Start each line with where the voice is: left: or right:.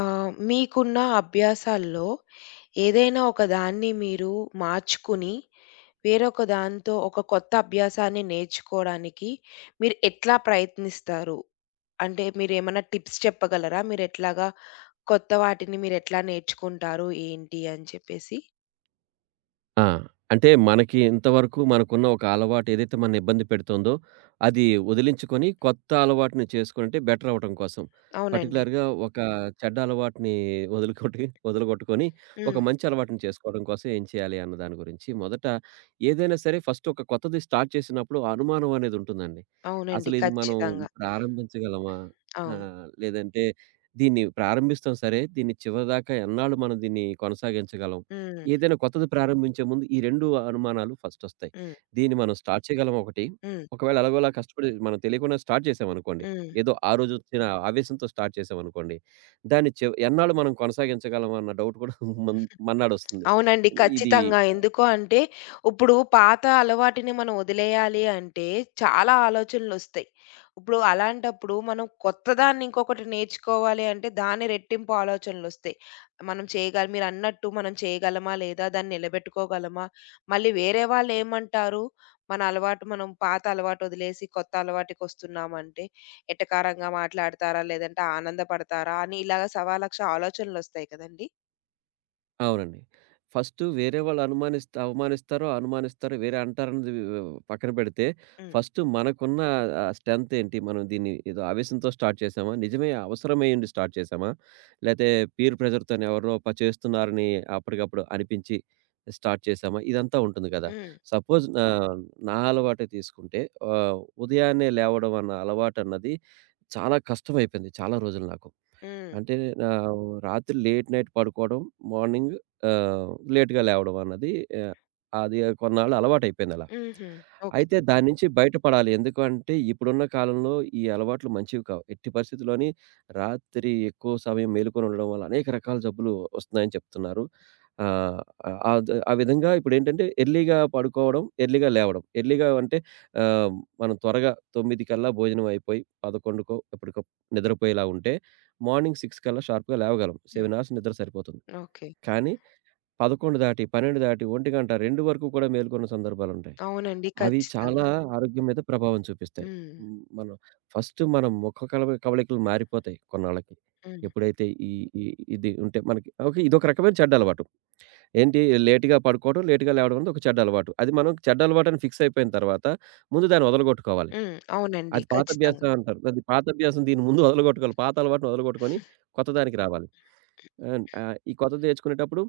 left: మీకున్న అభ్యాసాల్లో ఏదైనా ఒక దాన్ని మీరు మార్చుకుని, వేరొక దాంతో ఒక కొత్త అభ్యాసాన్ని నేర్చుకోవడానికి మీరు ఎట్లా ప్రయత్నిస్తారు? అంటే మీరేమన్నా టిప్స్ చెప్పగలరా? కొత్త వాటిని మీరెట్లా నేర్చుకుంటారు? ఏంటి అని చెప్పేసి?
right: ఆ! అంటే మనకి ఇంతవరకు మనకున్న ఒక అలవాటు ఏదైతే మనని ఇబ్బంది పెడుతోందో, అది వదిలించుకొని కొత్త అలవాటుని చేసుకుంటే బెటర్ అవ్వటం కోసం.
left: అవునండి.
right: పర్టిక్యులర్‌గా ఒక చెడ్డ అలవాటుని వదలగొట్టుకొని ఒక
left: హ్మ్.
right: మంచి అలవాటుని చేసుకోవడం కోసం ఏం చేయాలి అన్న దాని గురించి. మొదట ఏదైనా సరే ఫస్ట్ ఒక కొత్తది స్టార్ట్ చేసినప్పుడు అనుమానం అనేది ఉంటుందండి.
left: అవునండి,
right: అసలు ఇది మనం
left: ఖచ్చితంగా.
right: ప్రారంభించగలమా?
left: అవును.
right: లేదంటే దీన్ని ప్రారంభిస్తాం సరే, దీన్ని చివరిదాకా ఎన్నాళ్ళు మనం దీన్ని కొనసాగించగలం?
left: హ్మ్.
right: ఏదైనా కొత్తది ప్రారంభించే ముందు ఈ 2 అనుమానాలు ఫస్టొస్తాయి.
left: హ్మ్.
right: దీన్ని మనం స్టార్ట్ చేయగలమా ఒకటి,
left: హ్మ్.
right: ఒకవేళ ఎలాగోలా కష్టపడి మనం తెలియకుండా స్టార్ట్ చేశామనుకోండి.
left: హ్మ్.
right: ఏదో ఆ రోజొచ్చిన ఆవేశంతో స్టార్ట్ చేశామనుకోండి. దాన్ని ఎన్నాళ్ళు మనం కొనసాగించగలం అన్న డౌట్ కూడా మన్ మన్నాడొస్తుంది.
left: అవునండి,
right: ఇది
left: ఖచ్చితంగా. ఎందుకు అంటే, ఇప్పుడు పాత అలవాటిని మనం వదిలేయాలి అంటే, చాలా ఆలోచనలొస్తాయి. ఇప్పుడు అలాంటప్పుడు మనం కొత్తదాన్ని ఇంకొకటి నేర్చుకోవాలి అంటే, దాని రెట్టింపు ఆలోచనలొస్తాయి. మనం చేయగల మీరన్నట్టు మనం చేయగలమా? లేదా? దాన్ని నిలబెట్టుకోగలమా? మళ్ళీ వేరే వాళ్ళేమంటారు? మన అలవాటు మనం పాత అలవాటు వదిలేసి కొత్త అలవాటుకొస్తున్నామంటే, ఎటకారంగా మాట్లాడతారా? లేదంటే ఆనందపడతారా? అని ఇలాగ సవాలక్ష ఆలోచనలొస్తాయి కదండీ!
right: అవునండి. ఫస్టు వేరే వాళ్ళు అవమానిస్తారో, అనుమానిస్తారో, వేరే అంటారన్నది పక్కన పెడితే,
left: హ్మ్.
right: ఫస్టు మనకున్న స్ట్రెంత్ ఏంటి? మనం దీన్ని ఏదో ఆవేశంతో స్టార్ట్ చేశామా? నిజమే అవసరమై ఉండి స్టార్ట్ చేశామా? లేతే పీర్ ప్రెషర్‌తోని ఎవరో చేస్తున్నారని అప్పటికప్పుడు అనిపించి స్టార్ట్ చేశామా? ఇదంతా ఉంటుంది కదా!
left: హ్మ్.
right: సపోజ్ నా నా అలవాటే తీసుకుంటే ఉదయాన్నే లేవడం అన్న అలవాటన్నది చాలా కష్టమైపోయింది చాలా రోజులు నాకు.
left: హ్మ్.
right: అంటే ఆహ్, రాత్రి లేట్ నైట్ పడుకోవడం, మార్నింగ్ లేట్‌గా లేవడం అన్నది ఆహ్, అది కొన్నాళ్ళు అలవాటైపోయింది అలా.
left: హుహు. ఓకే.
right: అయితే దాని నుంచి బయటపడాలి. ఎందుకంటే ఇప్పుడున్న కాలంలో ఈ అలవాట్లు మంచివి కావు. ఎట్టి పరిస్థితిలోని రాత్రి ఎక్కువ సమయం మేలుకొని ఉండడం వల్ల అనేక రకాల జబ్బులు వస్తున్నాయని చెప్తున్నారు. ఆహ్, అద్ ఆ ఆ విధంగా ఇప్పుడేంటంటే ఎర్లీగా పడుకోవడం, ఎర్లీగా లేవడం. ఎర్లీగా అంటే ఆహ్, మనం త్వరగా 9 కల్లా భోజనం అయిపోయి 11కో ఎప్పటికో నిద్రపోయేలా ఉంటే మార్నింగ్ 6 కల్లా షార్ప్‌గా లేవగలం. 7
left: హ్మ్.
right: అవర్స్ నిద్ర సరిపోతుంది.
left: ఓకే.
right: కానీ 11 దాటి, 12 దాటి, 1 గంట, 2 వరకు కూడా మేలుకున్న సందర్భాలుంటాయి.
left: అవునండి,
right: అవి చాలా
left: ఖచ్చితంగా.
right: అవును. ఆరోగ్యం మీద ప్రభావం చూపిస్తాయి.
left: హ్మ్.
right: హ్మ్. మనం ఫస్ట్ మన ముఖ కవళికలు మారిపోతాయి కొన్నాళ్ళకి.
left: హ్మ్.
right: ఎప్పుడైతే ఈ ఈ ఇది ఉంటే మనకి ఓకే. ఇదొక రకమైన చెడ్డలవాటు. ఏంటి లేట్‌గా పడుకోవడం, లేట్‌గా లేవడం అనేది ఒక చెడ్డ అలవాటు. అది మనం చెడ్డ అలవాటని ఫిక్స్ అయిపోయిన తర్వాత ముందు దాన్ని వదలగొట్టుకోవాలి.
left: హ్మ్. అవునండి,
right: అది పాత
left: ఖచ్చితంగా.
right: అభ్యాసం అంటారు. అది పాత అభ్యాసం దీని ముందు వదలగొట్టుకోవాలి. పాత అలవాటుని వదలగొట్టుకొని కొత్త దానికి రావాలి. ఈ కొత్తది నేర్చుకునేటప్పుడు,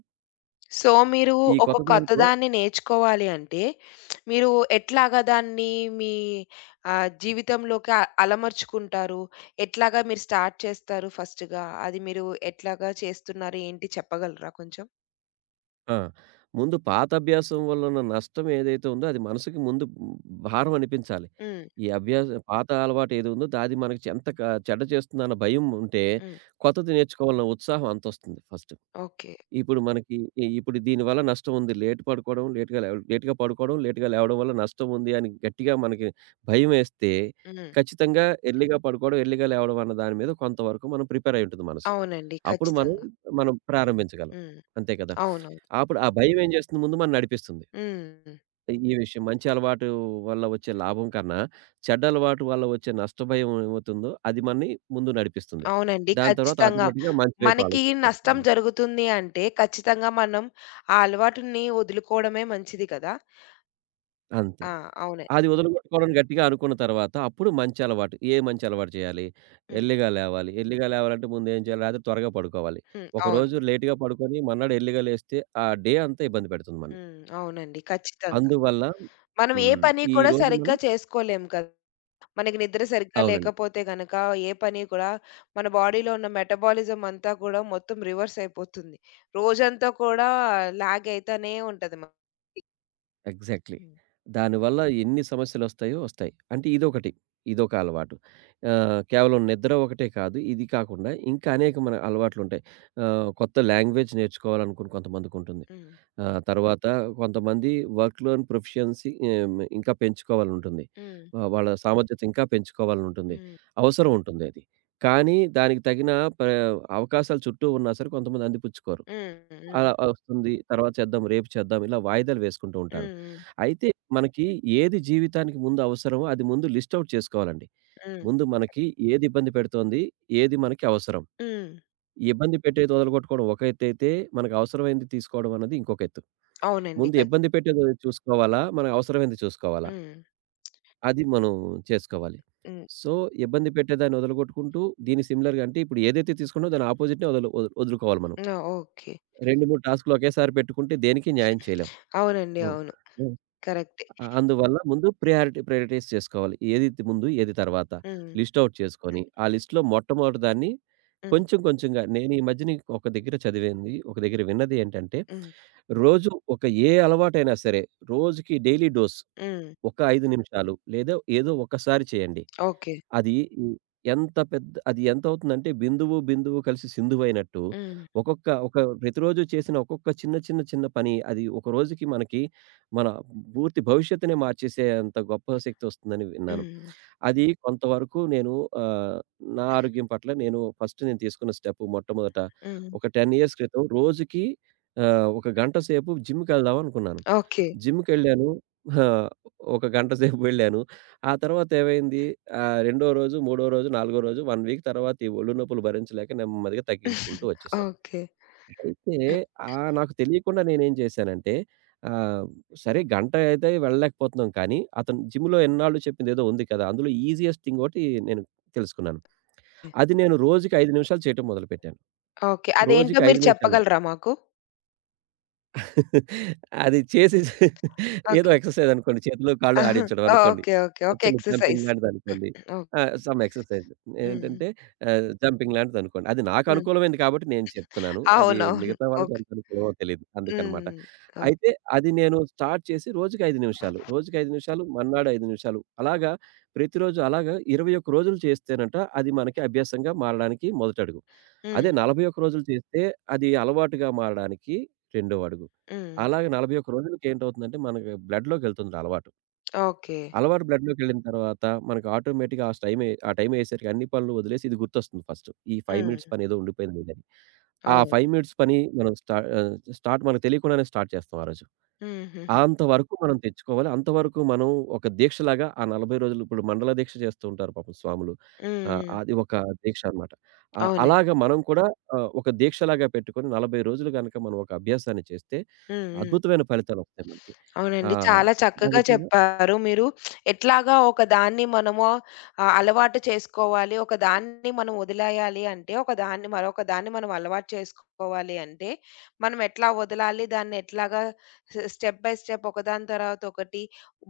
left: సో, మీరు
right: ఈ
left: ఒక
right: కొత్త
left: కొత్త
right: దాంట్లో
left: దాన్ని నేర్చుకోవాలి అంటే, మీరు ఎట్లాగా దాన్ని మీ జీవితంలోకి అలమర్చుకుంటారు? ఎట్లాగా మీరు స్టార్ట్ చేస్తారు ఫస్ట్‌గా? అది మీరు ఎట్లాగా చేస్తున్నారు? ఏంటి చెప్పగలరా కొంచెం?
right: ఆ! ముందు పాత అభ్యాసం వల్ల ఉన్న నష్టం ఏదైతే ఉందో అది మనసుకి ముందు భారం అనిపించాలి.
left: హ్మ్.
right: ఈ అభ్యాస పాత అలవాటు ఏది ఉందో అది మనకి ఎంత క చెడ్డ చేస్తుందన్న భయం ఉంటే
left: హ్మ్.
right: కొత్తది నేర్చుకోవాలన్న ఉత్సాహం అంతొస్తుంది ఫస్ట్.
left: ఓకే.
right: ఇప్పుడు మనకి ఇప్పుడు దీనివల్ల నష్టముంది. లేట్ పడుకోవడం, లేట్‌గా పడుకోవడం, లేట్‌గా లేవడం వల్ల నష్టముంది అని గట్టిగా మనకి భయమేస్తే,
left: హ్మ్.
right: ఖచ్చితంగా ఎర్లీగా పడుకోవడం, ఎర్లీగా లేవడం అన్న దాని మీద కొంతవరకు మనం ప్రిపేర్ అయి ఉంటుంది మనసు.
left: అవునండి,
right: అప్పుడు మనం,
left: ఖచ్చితంగా.
right: మనం ప్రారంభించగలం.
left: హ్మ్.
right: అంతే కదా!
left: అవును.
right: అప్పుడు ఆ భయం ఏం చేస్తుంది ముందు మనం నడిపిస్తుంది.
left: హ్మ్.
right: ఈ ఈ విషయం మంచి అలవాటు వల్ల వచ్చే లాభం కన్నా, చెడ్డ అలవాటు వల్ల వచ్చే నష్ట భయం ఏమవుతుందో అది మనని ముందు నడిపిస్తుంది.
left: అవునండి,
right: దాని తర్వాత
left: ఖచ్చితంగా.
right: ఆటోమేటిక్‌గా మంచి వైపు
left: మనకి
right: ఆలోచిస్తాం.
left: నష్టం
right: హ్మ్.
left: జరుగుతుంది అంటే, ఖచ్చితంగా మనం ఆ అలవాటుని వదులుకోవడమే మంచిది కదా!
right: అంతే.
left: ఆ! అవునే.
right: అది వదులుగొట్టుకోవడం గట్టిగా అనుకున్న తర్వాత, అప్పుడు మంచి అలవాటు. ఏ మంచి అలవాటు చేయాలి?
left: హ్మ్.
right: ఎర్లీగా లేవాలి. ఎర్లీగా లేవాలంటే ముందు ఏం చేయాలి? రాత్రి త్వరగా పడుకోవాలి.
left: హ్మ్. అవును.
right: ఒకరోజు లేట్‌గా పడుకొని మర్నాడు ఎర్లీగా లేస్తే, ఆ డే అంతా ఇబ్బంది పెడుతుంది మనల్ని.
left: హ్మ్. అవునండి, ఖచ్చితంగా.
right: అందువల్ల
left: మనం ఏ
right: హ్మ్.
left: పని కూడా
right: ఈరోజు మనం
left: సరిగ్గా చేసుకోలేం కదా! మనకి నిద్ర సరిగ్గా
right: అవునండి.
left: లేకపోతే గనక ఏ పని కూడా మన బాడీలో ఉన్న మెటబాలిజం అంతా కూడా మొత్తం రివర్స్ అయిపోతుంది. రోజంతా కూడా లాగ్ అయితానే ఉంటది మనకి.
right: ఎగ్జాక్ట్‌లీ.
left: హ్మ్.
right: దానివల్ల ఎన్ని సమస్యలొస్తాయో వస్తాయి. అంటే ఇదొకటి. ఇదొక అలవాటు. కేవలం నిద్ర ఒకటే కాదు. ఇది కాకుండా ఇంకా అనేకమైన అలవాట్లుంటాయి. కొత్త లాంగ్వేజ్ నేర్చుకోవాలనుకుని కొంతమందికుంటుంది.
left: హ్మ్.
right: ఆ! తర్వాత కొంతమంది వర్క్ లోన్ ప్రొఫిషియన్సీ ఇంకా పెంచుకోవాలనుంటుంది.
left: హ్మ్.
right: వాళ్ళ సామర్థ్యత ఇంకా పెంచుకోవాలనుంటుంది.
left: హ్మ్.
right: అవసరం ఉంటుంది అది. కానీ దానికి తగిన ప అవకాశాలు చుట్టూ ఉన్నా సరే కొంతమంది అందిపుచ్చుకోరు.
left: హ్మ్. హ్మ్.
right: అలా వస్తుంది, తర్వాత చేద్దాం, రేపు చేద్దాం ఇలా వాయిదాలు వేసుకుంటూ ఉంటారు.
left: హ్మ్. హ్మ్.
right: అయితే మనకి ఏది జీవితానికి ముందు అవసరమో అది ముందు లిస్ట్ ఔట్ చేసుకోవాలండి.
left: హ్మ్.
right: ముందు మనకి ఏది ఇబ్బంది పెడుతోంది? ఏది మనకి అవసరం?
left: హ్మ్.
right: ఈ ఇబ్బంది పెట్టేది వదలగొట్టుకోవడం ఒక ఎత్తైతే, మనకు అవసరమైంది తీసుకోవడం అన్నది ఇంకొక ఎత్తు.
left: అవునండి.
right: ముందు ఇబ్బంది పెట్టేది చూసుకోవాలా? మనకు అవసరమైంది చూసుకోవాలా?
left: హ్మ్.
right: అది మనం చేసుకోవాలి.
left: హ్మ్.
right: సో, ఇబ్బంది పెట్టేదాన్ని వదలగొట్టుకుంటూ దీని సిమిలర్‌గా అంటే ఇప్పుడు ఏదైతే తీసుకున్నామో దాని అపోజిట్‌నే వదులు వదులు వదులుకోవాలి మనం.
left: ఆ! ఓకే.
right: 2, 3 టాస్క్‌లు ఒకేసారి పెట్టుకుంటే దేనికి న్యాయం చేయలేం.
left: అవునండి.
right: హ్మ్.
left: అవును.
right: హ్మ్.
left: కరెక్టే.
right: అందువల్ల ముందు ప్రయారిటైజ్ చేసుకోవాలి. ఏది తి ముందు, ఏది తర్వాత
left: హ్మ్.
right: లిస్ట్ ఔట్ చేసుకొని, ఆ లిస్ట్‌లో మొట్టమొదటి దాన్ని
left: హ్మ్.
right: కొంచెం కొంచెంగా నేను ఈ మధ్యన ఒక దగ్గర చదివింది, ఒక దగ్గర విన్నది ఏంటంటే,
left: హ్మ్.
right: రోజు ఒక ఏ అలవాటైనా సరే రోజుకి డైలీ డోస్
left: హ్మ్.
right: ఒక 5 నిమిషాలు లేదా ఏదో ఒకసారి చేయండి.
left: ఓకే.
right: అది ఈ ఎంత పెద్ద అది ఎంతవుతుందంటే బిందువు, బిందువు కలిసి సింధువైనట్టు
left: హ్మ్.
right: ఒక్కొక్క ఒక ప్రతిరోజు చేసిన ఒక్కొక్క చిన్న, చిన్న, చిన్న పని అది ఒక రోజుకి మనకి మన పూర్తి భవిష్యత్తునే మార్చేసేంత గొప్ప శక్తి వస్తుందని విన్నాను.
left: హ్మ్.
right: అది కొంతవరకు నేను ఆహ్, నా ఆరోగ్యం పట్ల నేను ఫస్ట్ నేను తీసుకున్న స్టెప్ మొట్టమొదట
left: హ్మ్.
right: ఒక 10 ఇయర్స్ క్రితం రోజుకి ఒక గంట సేపు జిమ్‌కెళ్దాం అనుకున్నాను.
left: ఓకే.
right: జిమ్‌కెళ్ళాను. ఆ! ఒక గంట సేపు వెళ్ళాను. ఆ తర్వాత ఏమైంది రెండో రోజు, మూడో రోజు, నాలుగో రోజు 1 వీక్ తర్వాత ఈ ఒళ్ళు నొప్పులు భరించలేక నెమ్మదిగా తగ్గించుకుంటూ వచ్చేసాను.
left: ఓకే.
right: అయితే నాకు తెలియకుండా నేనేం చేశానంటే ఆహ్, సరే గంట అయితే వెళ్ళలేకపోతున్నాం కానీ అతను జిమ్‌లో ఎన్నాళ్ళు చెప్పిందేదో ఉంది కదా! అందులో ఈజియెస్ట్ థింగ్ ఒకటి నేను తెలుసుకున్నాను. అది నేను రోజుకి 5 నిమిషాలు చేయటం మొదలుపెట్టాను.
left: ఓకే. అదేంటో
right: రోజుకి 5
left: మీరు
right: నిమిషాలు.
left: చెప్పగలరా మాకు?
right: అది చేసి ఏదో
left: ఓకే.
right: ఎక్సర్సైజ్ అనుకోండి. చేతులు, కాళ్ళు
left: ఆహా!
right: ఆడించడం అనుకోండి.
left: ఓకే. ఓకే. ఒక
right: చిన్న జంపింగ్
left: ఎక్సర్‌సైజ్.
right: లాంటిదనుకోండి.
left: ఓహ్!
right: ఆ! సమ్ ఎక్సర్సైజ్
left: హ్మ్.
right: ఏంటంటే జంపింగ్ లాంటిదనుకోండి. అది నాకు
left: హ్మ్.
right: అనుకూలమైంది కాబట్టి నేను చెప్తున్నాను. అది
left: అవునవును.
right: మిగతా వాళ్ళకి
left: ఓకే.
right: ఎంత అనుకూలమో తెలీదు. అందుకనమాట.
left: హ్మ్. ఓకే.
right: అయితే అది నేను స్టార్ట్ చేసి రోజుకి 5 నిమిషాలు, రోజుకి 5 నిమిషాలు, మర్నాడు 5 నిమిషాలు అలాగా ప్రతిరోజు అలాగా 21 రోజులు చేస్తేనంట అది మనకి అభ్యాసంగా మారడానికి మొదటడుగు. అదే
left: హ్మ్.
right: 41 రోజులు చేస్తే అది అలవాటుగా మారడానికి రెండో అడుగు.
left: హ్మ్.
right: అలాగే 41 రోజులకేంటవుతుందంటే మనకి బ్లడ్‌లోకెళ్తుంది అలవాటు.
left: ఓకే.
right: అలవాటు బ్లడ్‌లోకెళ్ళిన తర్వాత మనకు ఆటోమేటిక్‌గా ఆ టైమే ఆ టైం అయ్యేసరికి అన్ని పనులు వదిలేసి ఇది గుర్తొస్తుంది ఫస్ట్. ఈ 5
left: హ్మ్.
right: మినిట్స్ పని ఏదో ఉండిపోయింది అని. ఆ
left: అవును.
right: 5 మినిట్స్ పని మనం స్టార్ట్ మనకు తెలియకుండానే స్టార్ట్ చేస్తాం ఆ రోజు.
left: హుహుహు.
right: అంతవరకు మనం తెచ్చుకోవాలి. అంతవరకు మనం ఒక దీక్షలాగా ఆ 40 రోజులు ఇప్పుడు మండల దీక్ష చేస్తూ ఉంటారు పాపం స్వాములు.
left: హ్మ్. హ్మ్.
right: అది ఒక దీక్ష అనమాట.
left: అవునండి.
right: అలాగా మనం కూడా ఒక దీక్షలాగా పెట్టుకొని 40 రోజులు గనక మనం ఒక అభ్యాసాన్ని చేస్తే
left: హ్మ్. హ్మ్.
right: అద్భుతమైన ఫలితాలొస్తాయి మనకి.
left: అవునండి,
right: ఆహ్,
left: చాలా
right: ఆ
left: చక్కగా
right: విధంగా
left: చెప్పారు. మీరు ఎట్లాగా ఒక దాన్ని మనము అలవాటు చేసుకోవాలి. ఒక దాన్ని మనం వదిలేయాలి అంటే, ఒక దాన్ని మరొక దాన్ని మనం అలవాటు చేసుకోవాలి అంటే, మనం ఎట్లా వదలాలి, దాన్ని ఎట్లాగా స్టెప్ బై స్టెప్ ఒకదాని తర్వాత ఒకటి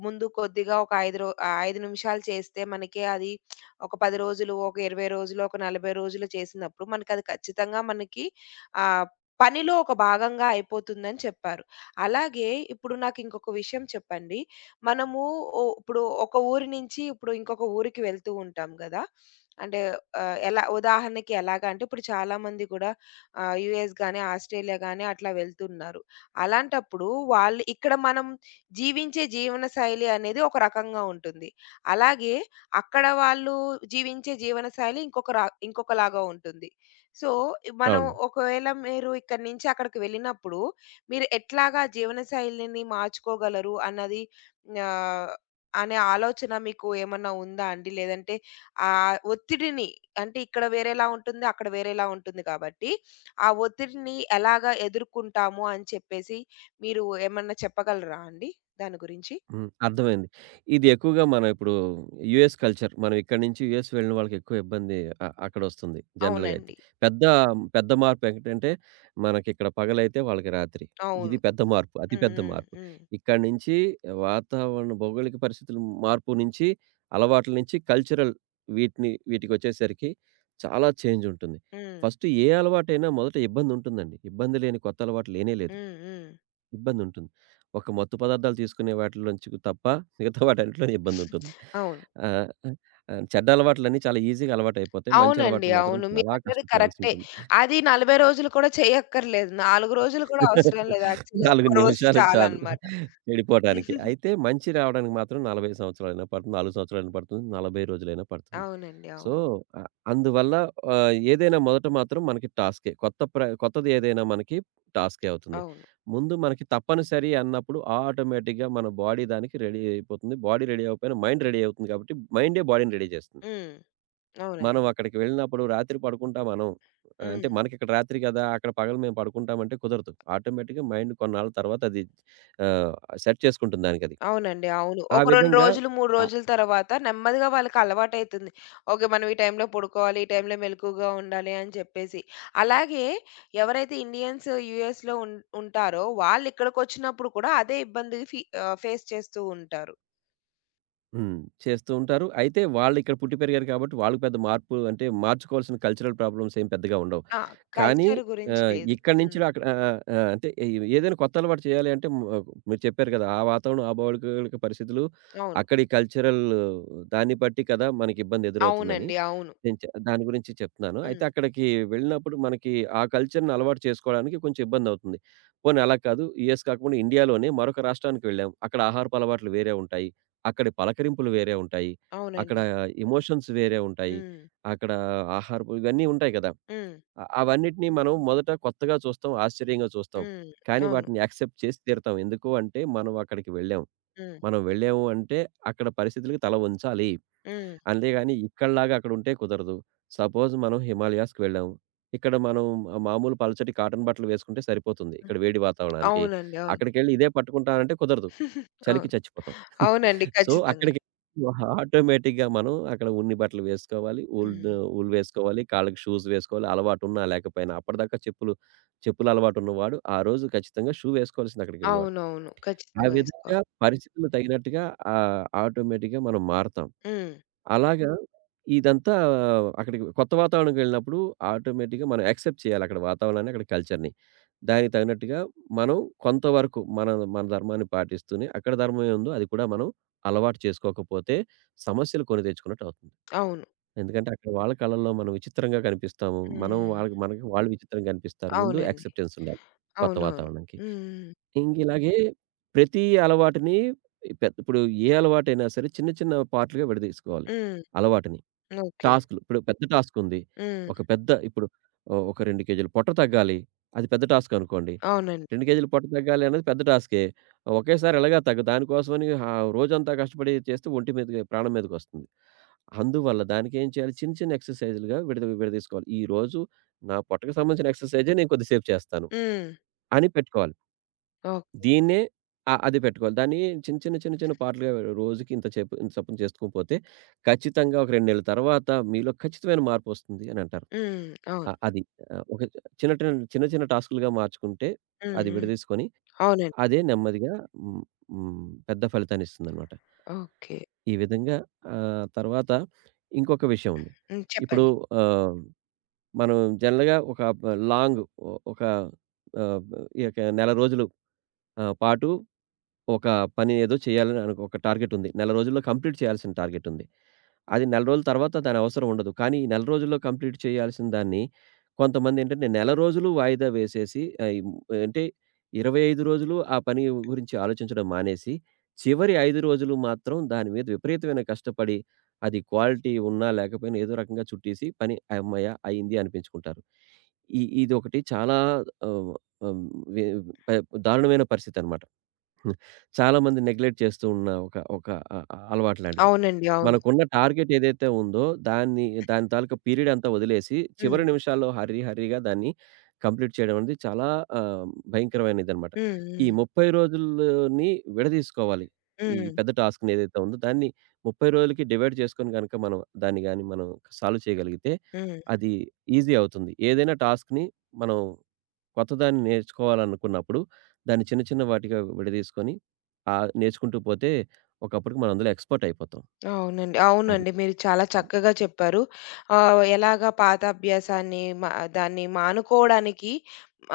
left: ముందు కొద్దిగా ఒక 5 నిమిషాలు చేస్తే మనకి అది ఒక 10 రోజులు, ఒక 20 రోజులు, ఒక 40 రోజులు చేసినప్పుడు మనకది ఖచ్చితంగా మనకి ఆహ్, పనిలో ఒక భాగంగా అయిపోతుందని చెప్పారు. అలాగే ఇప్పుడు నాకింకొక విషయం చెప్పండి. మనము ఓ ఇప్పుడు ఒక ఊరి నుంచి ఇప్పుడు ఇంకొక ఊరికి వెళ్తూ ఉంటాం గదా! అంటే ఆహ్, ఎలా ఉదాహరణకి ఎలాగా అంటే ఇప్పుడు చాలామంది గూడా యూఎస్ గాని, ఆస్ట్రేలియా గాని అట్లా వెళ్తున్నారు. అలాంటప్పుడు వాళ్ళు ఇక్కడ మనం జీవించే జీవనశైలి అనేది ఒక రకంగా ఉంటుంది. అలాగే అక్కడ వాళ్ళు జీవించే జీవనశైలి ఇంకొకలాగా ఉంటుంది. సో, మనం
right: అవును.
left: ఒకవేళ మీరు ఇక్కడి నుంచి అక్కడికి వెళ్ళినప్పుడు మీరు ఎట్లాగా జీవనశైలిని మార్చుకోగలరు అన్నది ఆహ్, అనే ఆలోచన మీకు ఏమన్నా ఉందా అండి? లేదంటే ఆ ఒత్తిడిని అంటే ఇక్కడ వేరేలా ఉంటుంది, అక్కడ వేరేలా ఉంటుంది కాబట్టి, ఆ ఒత్తిడిని ఎలాగా ఎదుర్కుంటాము అని చెప్పేసి మీరు ఏమన్నా చెప్పగలరా అండి దాని గురించి?
right: హ్మ్. అర్థమైంది. ఇది ఎక్కువగా మనం ఇప్పుడు యూఎస్ కల్చర్. మనం ఇక్కడి నుంచి యూఎస్ వెళ్ళిన వాళ్ళకి ఎక్కువ ఇబ్బంది అక్కడొస్తుంది జనరల్‌గా అయితే.
left: అవునండి.
right: పెద్ద, పెద్ద మార్పెంటంటే మనకిక్కడ పగలైతే వాళ్ళకి రాత్రి. ఇది
left: అవును.
right: పెద్ద మార్పు. అతి పెద్ద
left: హ్మ్.
right: మార్పు.
left: హ్మ్.
right: ఇక్కడి నుంచి వాతావరణ భౌగోళిక పరిస్థితుల మార్పు నుంచి, అలవాట్ల నుంచి కల్చరల్ వీటిని వీటికొచ్చేసరికి చాలా చేంజ్ ఉంటుంది.
left: హ్మ్.
right: ఫస్ట్ ఏ అలవాటైనా మొదట ఇబ్బందుంటుందండి. ఇబ్బంది లేని కొత్త అలవాటు లేనే లేదు.
left: హ్మ్. హ్మ్. హ్మ్.
right: ఇబ్బందుంటుంది. ఒక మత్తు పదార్థాలు తీసుకునే వాటిలోంచి తప్ప మిగతా వాటన్నిటిలో ఇబ్బందుంటుంది.
left: అవును.
right: ఆహ్, ఆహ్, చెడ్డ అలవాట్లన్నీ చాలా ఈజీగా అలవాటయిపోతాయి. మంచి
left: అవునండి.
right: అలవాట్లు మాత్రం
left: అవును,
right: చాలా
left: మీరన్నది కరెక్టే.
right: కష్టపడాల్సుంటుంది.
left: అది 40 రోజులు కూడా చేయక్కర్లేదు. 4 రోజులు కూడా అవసరం లేదు యాక్చువల్లీ.
right: 4
left: ఒక్క రోజు
right: నిమిషాలు చాలు
left: చాలన్నమాట.
right: చెడిపోవటానికి. అయితే మంచి రావడానికి మాత్రం 40 సంవత్సరాలైనా పడుతుంది, 4 సంవత్సరాలైనా పడుతుంది, 40 రోజులైనా పడుతుంది.
left: అవునండి.
right: సో,
left: అవును.
right: అ అందువల్ల ఏదైనా మొదట మాత్రం మనకి టాస్కే. కొత్తది ఏదైనా మనకి టాస్కే అవుతుంది.
left: అవును.
right: ముందు మనకి తప్పనిసరి అన్నప్పుడు ఆటోమేటిక్‌గా మన బాడీ దానికి రెడీ అయిపోతుంది. బాడీ రెడీ అవ్వకపోయినా మైండ్ రెడీ అవుతుంది కాబట్టి మైండే బాడీని రెడీ చేస్తుంది.
left: హ్మ్. అవునండి.
right: మనం అక్కడికి వెళ్ళినప్పుడు రాత్రి పడుకుంటాం మనం. అంటే
left: హ్మ్.
right: మనకిక్కడ రాత్రి కదా! అక్కడ పగలు మేము పడుకుంటామంటే కుదరదు. ఆటోమేటిక్‌గా మైండ్ కొన్నాళ్ళ తర్వాత అది ఆహ్, సెట్ చేసుకుంటుంది దానికది.
left: అవునండి. అవును.
right: ఆ
left: ఒక 2
right: విధంగా
left: రోజులు, 3
right: ఆహ్,
left: రోజుల తర్వాత నెమ్మదిగా వాళ్ళకి అలవాటైతుంది. ఓకే. మనం ఈ టైంలో పడుకోవాలి. ఈ టైంలో మెలకువగా ఉండాలి అని చెప్పేసి. అలాగే ఎవరైతే ఇండియన్స్ యూఎస్‌లో ఉంటారో వాళ్ళిక్కడికొచ్చినప్పుడు కూడా అదే ఇబ్బంది ఫేస్ చేస్తూ ఉంటారు.
right: హ్మ్. చేస్తూ ఉంటారు. అయితే వాళ్ళిక్కడ పుట్టి పెరిగారు కాబట్టి వాళ్ళకి పెద్ద మార్పు అంటే మార్చుకోవాల్సిన కల్చరల్ ప్రాబ్లమ్స్ ఏం పెద్దగా ఉండవు.
left: ఆ!
right: కానీ
left: కల్చర్ గురించి లేదు.
right: ఇక్కడి నుంచి
left: హ్మ్.
right: అక్కడ ఆహ్, ఆహ్, అంటే ఏదైనా కొత్త అలవాటు చేయాలి అంటే మీరు చెప్పారు కదా! ఆ వాతావరణం, ఆ భౌగోళిక పరిస్థితులు,
left: అవును.
right: అక్కడి కల్చరల్ దాన్ని బట్టి కదా! మనకి ఇబ్బంది ఎదురవుతుందని.
left: అవునండి. అవును.
right: నేను దాని గురించి చెప్తున్నాను. అయితే
left: హ్మ్.
right: అక్కడికి వెళ్ళినప్పుడు మనకి ఆ కల్చర్‌ని అలవాటు చేసుకోవడానికి కొంచెం ఇబ్బందవుతుంది. పోనీ అలా కాదు యూఎస్ కాకుండా ఇండియాలోనే మరొక రాష్ట్రానికి వెళ్ళాం. అక్కడ ఆహారపు అలవాట్లు వేరే ఉంటాయి. అక్కడి పలకరింపులు వేరే ఉంటాయి. అక్కడ
left: అవునండి.
right: ఎమోషన్స్ వేరే ఉంటాయి.
left: హ్మ్.
right: అక్కడ ఆహారపు ఇవన్నీ ఉంటాయి కదా!
left: హ్మ్.
right: అవన్నిటిని మనం మొదట కొత్తగా చూస్తాం, ఆశ్చర్యంగా చూస్తాం.
left: హ్మ్.
right: కానీ
left: అవును.
right: వాటిని యాక్సెప్ట్ చేసి తీరుతాం. ఎందుకు అంటే మనం అక్కడికి వెళ్ళాం.
left: హ్మ్.
right: మనం వెళ్ళాము అంటే అక్కడ పరిస్థితులకి తల వంచాలి.
left: హ్మ్.
right: అంతేగాని ఇక్కడిలాగా అక్కడ ఉంటే కుదరదు. సపోజ్ మనం హిమాలయాస్‌కి వెళ్ళాము. ఇక్కడ మనం మామూలు పలచటి కాటన్ బట్టలు వేసుకుంటే సరిపోతుంది.
left: హ్మ్.
right: ఇక్కడ వేడి వాతావరణానికి.
left: అవునండి. అవును.
right: అక్కడికెళ్ళి ఇదే పట్టుకుంటానంటే కుదరదు. చలికి
left: అవును.
right: చచ్చిపోతాం.
left: అవునండి,
right: సో,
left: ఖచ్చితంగా.
right: అక్కడికి ఆటోమేటిక్‌గా మనం అక్కడ ఉన్ని బట్టలు వేసుకోవాలి.
left: హ్మ్.
right: ఊలు వేసుకోవాలి. కాళ్ళకి షూస్ వేసుకోవాలి. అలవాటున్నా లేకపోయినా. అప్పటిదాకా చెప్పుల అలవాటున్నవాడు ఆ రోజు ఖచ్చితంగా షూ వేసుకోవాల్సింది అక్కడికెళ్ళినవాడు.
left: అవునవును,
right: ఆ
left: ఖచ్చితంగా
right: విధంగా
left: వేసుకోవాలి.
right: పరిస్థితులు తగినట్టుగా ఆటోమేటిక్‌గా మనం మారతాం.
left: హ్మ్.
right: అలాగా ఇదంతా అక్కడికి కొత్త వాతావరణంకెళ్ళినప్పుడు ఆటోమేటిక్‌గా మనం యాక్సెప్ట్ చేయాలి అక్కడ వాతావరణాన్ని, అక్కడ కల్చర్‌ని. దానికి తగినట్టుగా మనం కొంతవరకు మన మన ధర్మాన్ని పాటిస్తూనే, అక్కడ ధర్మం ఏముందో అది కూడా మనం అలవాటు చేసుకోకపోతే సమస్యలు కొని తెచ్చుకున్నట్టవుతుంది.
left: అవును.
right: ఎందుకంటే అక్కడ వాళ్ళ కళ్ళల్లో మనం విచిత్రంగా కనిపిస్తాము. మనం
left: హ్మ్.
right: వాళ్ళకి మనకి వాళ్ళు విచిత్రంగా కనిపిస్తారు. ముందు
left: అవునండి.
right: యాక్సెప్టెన్స్ ఉండాలి కొత్త
left: అవునవును.
right: వాతావరణంకి.
left: హ్మ్.
right: ఇంగిలాగే ప్రతి అలవాటుని ఇప్పుడు ఏ అలవాటైనా సరే చిన్న చిన్న పార్ట్‌లుగా విడదీసుకోవాలి
left: హ్మ్.
right: అలవాటుని.
left: ఓకే.
right: టాస్క్‌లు. ఇప్పుడు పెద్ద టాస్కుంది. ఒక
left: హ్మ్.
right: పెద్ద ఇప్పుడు ఓహ్! ఒక 2 కేజీలు పొట్ట తగ్గాలి. అది పెద్ద టాస్క్ అనుకోండి.
left: అవునండి.
right: 2 కేజీలు పొట్ట తగ్గాలి అనేది పెద్ద టాస్కే. ఒకేసారి ఎలాగా తగ్గదు. దానికోసమని ఆ రోజంతా కష్టపడి చేస్తే ఒంటి మీదకి ప్రాణం మీదకొస్తుంది. అందువల్ల దానికేం చేయాలి చిన్న చిన్న ఎక్సర్‌సైజులుగా విడదీసుకోవాలి. ఈరోజు నా పొట్టకి సంబంధించిన ఎక్సర్‌సైజే నేను కొద్దిసేపు చేస్తాను
left: హ్మ్.
right: అని పెట్టుకోవాలి.
left: ఓకే.
right: దీన్నే అది పెట్టుకోవాలి. దాన్ని చిన్న, చిన్న, చిన్న, చిన్న పార్ట్లుగా రోజుకి ఇంత చేపు ఇంత చొప్పున చేసుకోకపోతే ఖచ్చితంగా ఒక 2 నెలల తర్వాత మీలో ఖచ్చితమైన మార్పొస్తుంది అనంటారు.
left: హ్మ్. అవును.
right: అది. ఒక చిన్న, చిన్న, చిన్న, చిన్న టాస్కులుగా మార్చుకుంటే
left: హ్మ్.
right: అది
left: హ్మ్.
right: విడదీసుకొని
left: అవునండి.
right: అదే నెమ్మదిగా హ్మ్, హ్మ్, పెద్ద ఫలితాన్నిస్తుందనమాట.
left: ఓకే.
right: ఈ విధంగా తర్వాత ఇంకొక విషయం ఉంది.
left: హ్మ్.
right: ఇప్పుడు
left: చెప్పండి.
right: ఆహ్, మనం జనరల్‌గా ఒక లాంగ్ ఒక ఆహ్, ఈ యొక్క నెల రోజులు పాటు ఒక పని ఏదో చేయాలని అనుకో ఒక టార్గెటుంది. నెల రోజుల్లో కంప్లీట్ చేయాల్సిన టార్గెటుంది. అది నెల రోజుల తర్వాత దాని అవసరం ఉండదు. కానీ, ఈ నెల రోజుల్లో కంప్లీట్ చేయాల్సిన దాన్ని కొంతమందేంటంటే, నెల రోజులు వాయిదా వేసేసి ఆహ్, ఇం అంటే 25 రోజులు ఆ పని గురించి ఆలోచించడం మానేసి, చివరి 5 రోజులు మాత్రం దాని మీద విపరీతమైన కష్టపడి, అది క్వాలిటీ ఉన్నా, లేకపోయినా ఏదో రకంగా చుట్టేసి పని హమ్మయ్య! అయింది అనిపించుకుంటారు. ఈ ఇదొకటి చాలా ఆహ్, ఆహ్, వె ప దారుణమైన పరిస్థితనమాట. చాలామంది నెగ్లెక్ట్ చేస్తూ ఉన్న ఒక ఒక అ అ అలవాటు లాంటిది.
left: అవునండి. అవును.
right: మనకున్న టార్గెట్ ఏదైతే ఉందో దాన్ని దాని తాలూకా పీరియడ్ అంతా వదిలేసి చివరి
left: హ్మ్.
right: నిమిషాల్లో హర్రీ హర్రీగా దాన్ని కంప్లీట్ చేయడం అనేది చాలా ఆహ్, భయంకరమైనదనమాట.
left: హ్మ్.
right: ఈ
left: హ్మ్.
right: 30 రోజుల్లోని విడదీసుకోవాలి. ఈ
left: హ్మ్.
right: పెద్ద టాస్క్‌ని ఏదైతే ఉందో దాన్ని 30 రోజులకి డివైడ్ చేసుకొని గనుక మనం దాన్ని గాని మనం సాల్వ్ చేయగలిగితే
left: హ్మ్.
right: అది ఈజీ అవుతుంది. ఏదైనా టాస్క్‌ని మనం కొత్తదాన్ని నేర్చుకోవాలనుకున్నప్పుడు, దాన్ని చిన్న చిన్న వాటిగా విడదీసుకొని, నేర్చుకుంటూ పోతే ఒకప్పటికి మనం అందులో ఎక్స్‌పర్ట్ అయిపోతాం.
left: అవునండి.
right: అది.
left: అవునండి, మీరు చాలా చక్కగా చెప్పారు. ఎలాగా పాత అభ్యాసాన్ని దాన్ని మానుకోవడానికి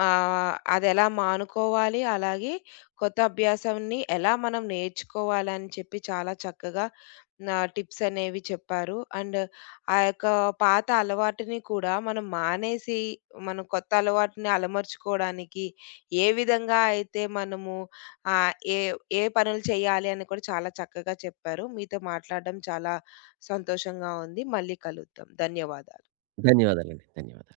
left: అదెలా మానుకోవాలి, అలాగే కొత్త అభ్యాసాన్ని ఎలా మనం నేర్చుకోవాలని చెప్పి చాలా చక్కగా నా టిప్స్ అనేవి చెప్పారు. అండ్ ఆ యొక్క పాత అలవాటుని కూడా మనం మానేసి, మనం కొత్త అలవాటుని అలమర్చుకోవడానికి ఏ విధంగా అయితే మనము ఆ! ఏ ఏ పనులు చేయాలి అని కూడా చాలా చక్కగా చెప్పారు. మీతో మాట్లాడడం చాలా సంతోషంగా ఉంది. మళ్ళీ కలుద్దాం. ధన్యవాదాలు.
right: ధన్యవాదాలండి. ధన్యవాదాలు.